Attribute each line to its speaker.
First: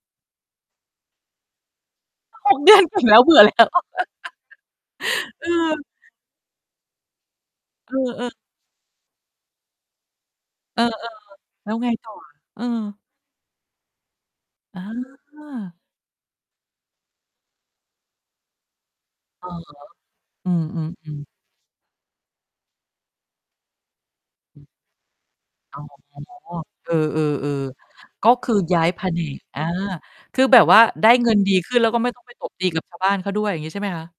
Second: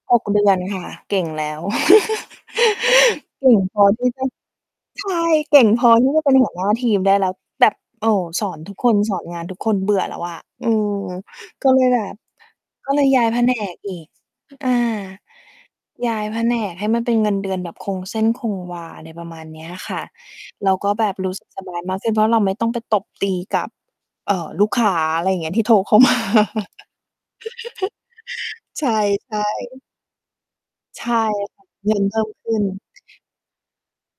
Speaker 1: 6 เดือนค่ะ เก่งแล้ว
Speaker 2: 6 เดือน เก่งแล้วเบื่อ
Speaker 1: เก
Speaker 2: แล
Speaker 1: ่ง
Speaker 2: ้ว
Speaker 1: พอที่จะ ใช่
Speaker 2: เอ
Speaker 1: เก่ง
Speaker 2: อ
Speaker 1: พอที่จะเป็นหัวหน้าทีมได้แล้ว แบบ
Speaker 2: เออ
Speaker 1: โอ้
Speaker 2: เออ
Speaker 1: สอนทุกคน สอนงานทุกคนเบื่อแล้วอะ อื
Speaker 2: เออ
Speaker 1: ม
Speaker 2: ๆ
Speaker 1: ก
Speaker 2: แล
Speaker 1: ็
Speaker 2: ้ว
Speaker 1: เล
Speaker 2: ไ
Speaker 1: ย
Speaker 2: ง
Speaker 1: แบ
Speaker 2: ต่อ
Speaker 1: บ
Speaker 2: อะ เออ
Speaker 1: ก็เลยย้าย แผนก อีก อา
Speaker 2: เออ
Speaker 1: ย้ายแผนกให้มันเป็นเงินเดือนแบบคงเส้นคงวา อะไรประมาณ
Speaker 2: อะ
Speaker 1: เนี้ย
Speaker 2: ฮะ
Speaker 1: ค่ะ
Speaker 2: อืม
Speaker 1: แล้วก็แ
Speaker 2: ๆ
Speaker 1: บ
Speaker 2: อื
Speaker 1: บ ร
Speaker 2: ม
Speaker 1: ู้สึก สบายมากขึ้น เพราะเราไม่ต้องไปตบตีกับ เอ่อ ลูกค้า อะไรอย่างเงี้ย ที่โทร
Speaker 2: อ๋อ
Speaker 1: เข้า มา
Speaker 2: เออ ๆ ๆ ก็คือย้
Speaker 1: ใ
Speaker 2: า
Speaker 1: ช
Speaker 2: ย
Speaker 1: ่
Speaker 2: แผน
Speaker 1: ใช
Speaker 2: ก
Speaker 1: ่
Speaker 2: อา คือแบบว่า
Speaker 1: ใช
Speaker 2: ได้
Speaker 1: ่
Speaker 2: เงินดี
Speaker 1: ค่ะ
Speaker 2: ขึ้นแล้
Speaker 1: เ
Speaker 2: ว
Speaker 1: งิ
Speaker 2: ก็
Speaker 1: น
Speaker 2: ไม่
Speaker 1: เพ
Speaker 2: ต
Speaker 1: ิ
Speaker 2: ้
Speaker 1: ่
Speaker 2: องไ
Speaker 1: ม
Speaker 2: ปต
Speaker 1: ข
Speaker 2: บ
Speaker 1: ึ้
Speaker 2: ต
Speaker 1: น
Speaker 2: ีกับ ชาวบ้านเขาด้วย อย่างงี้ใช่ไหมคะ?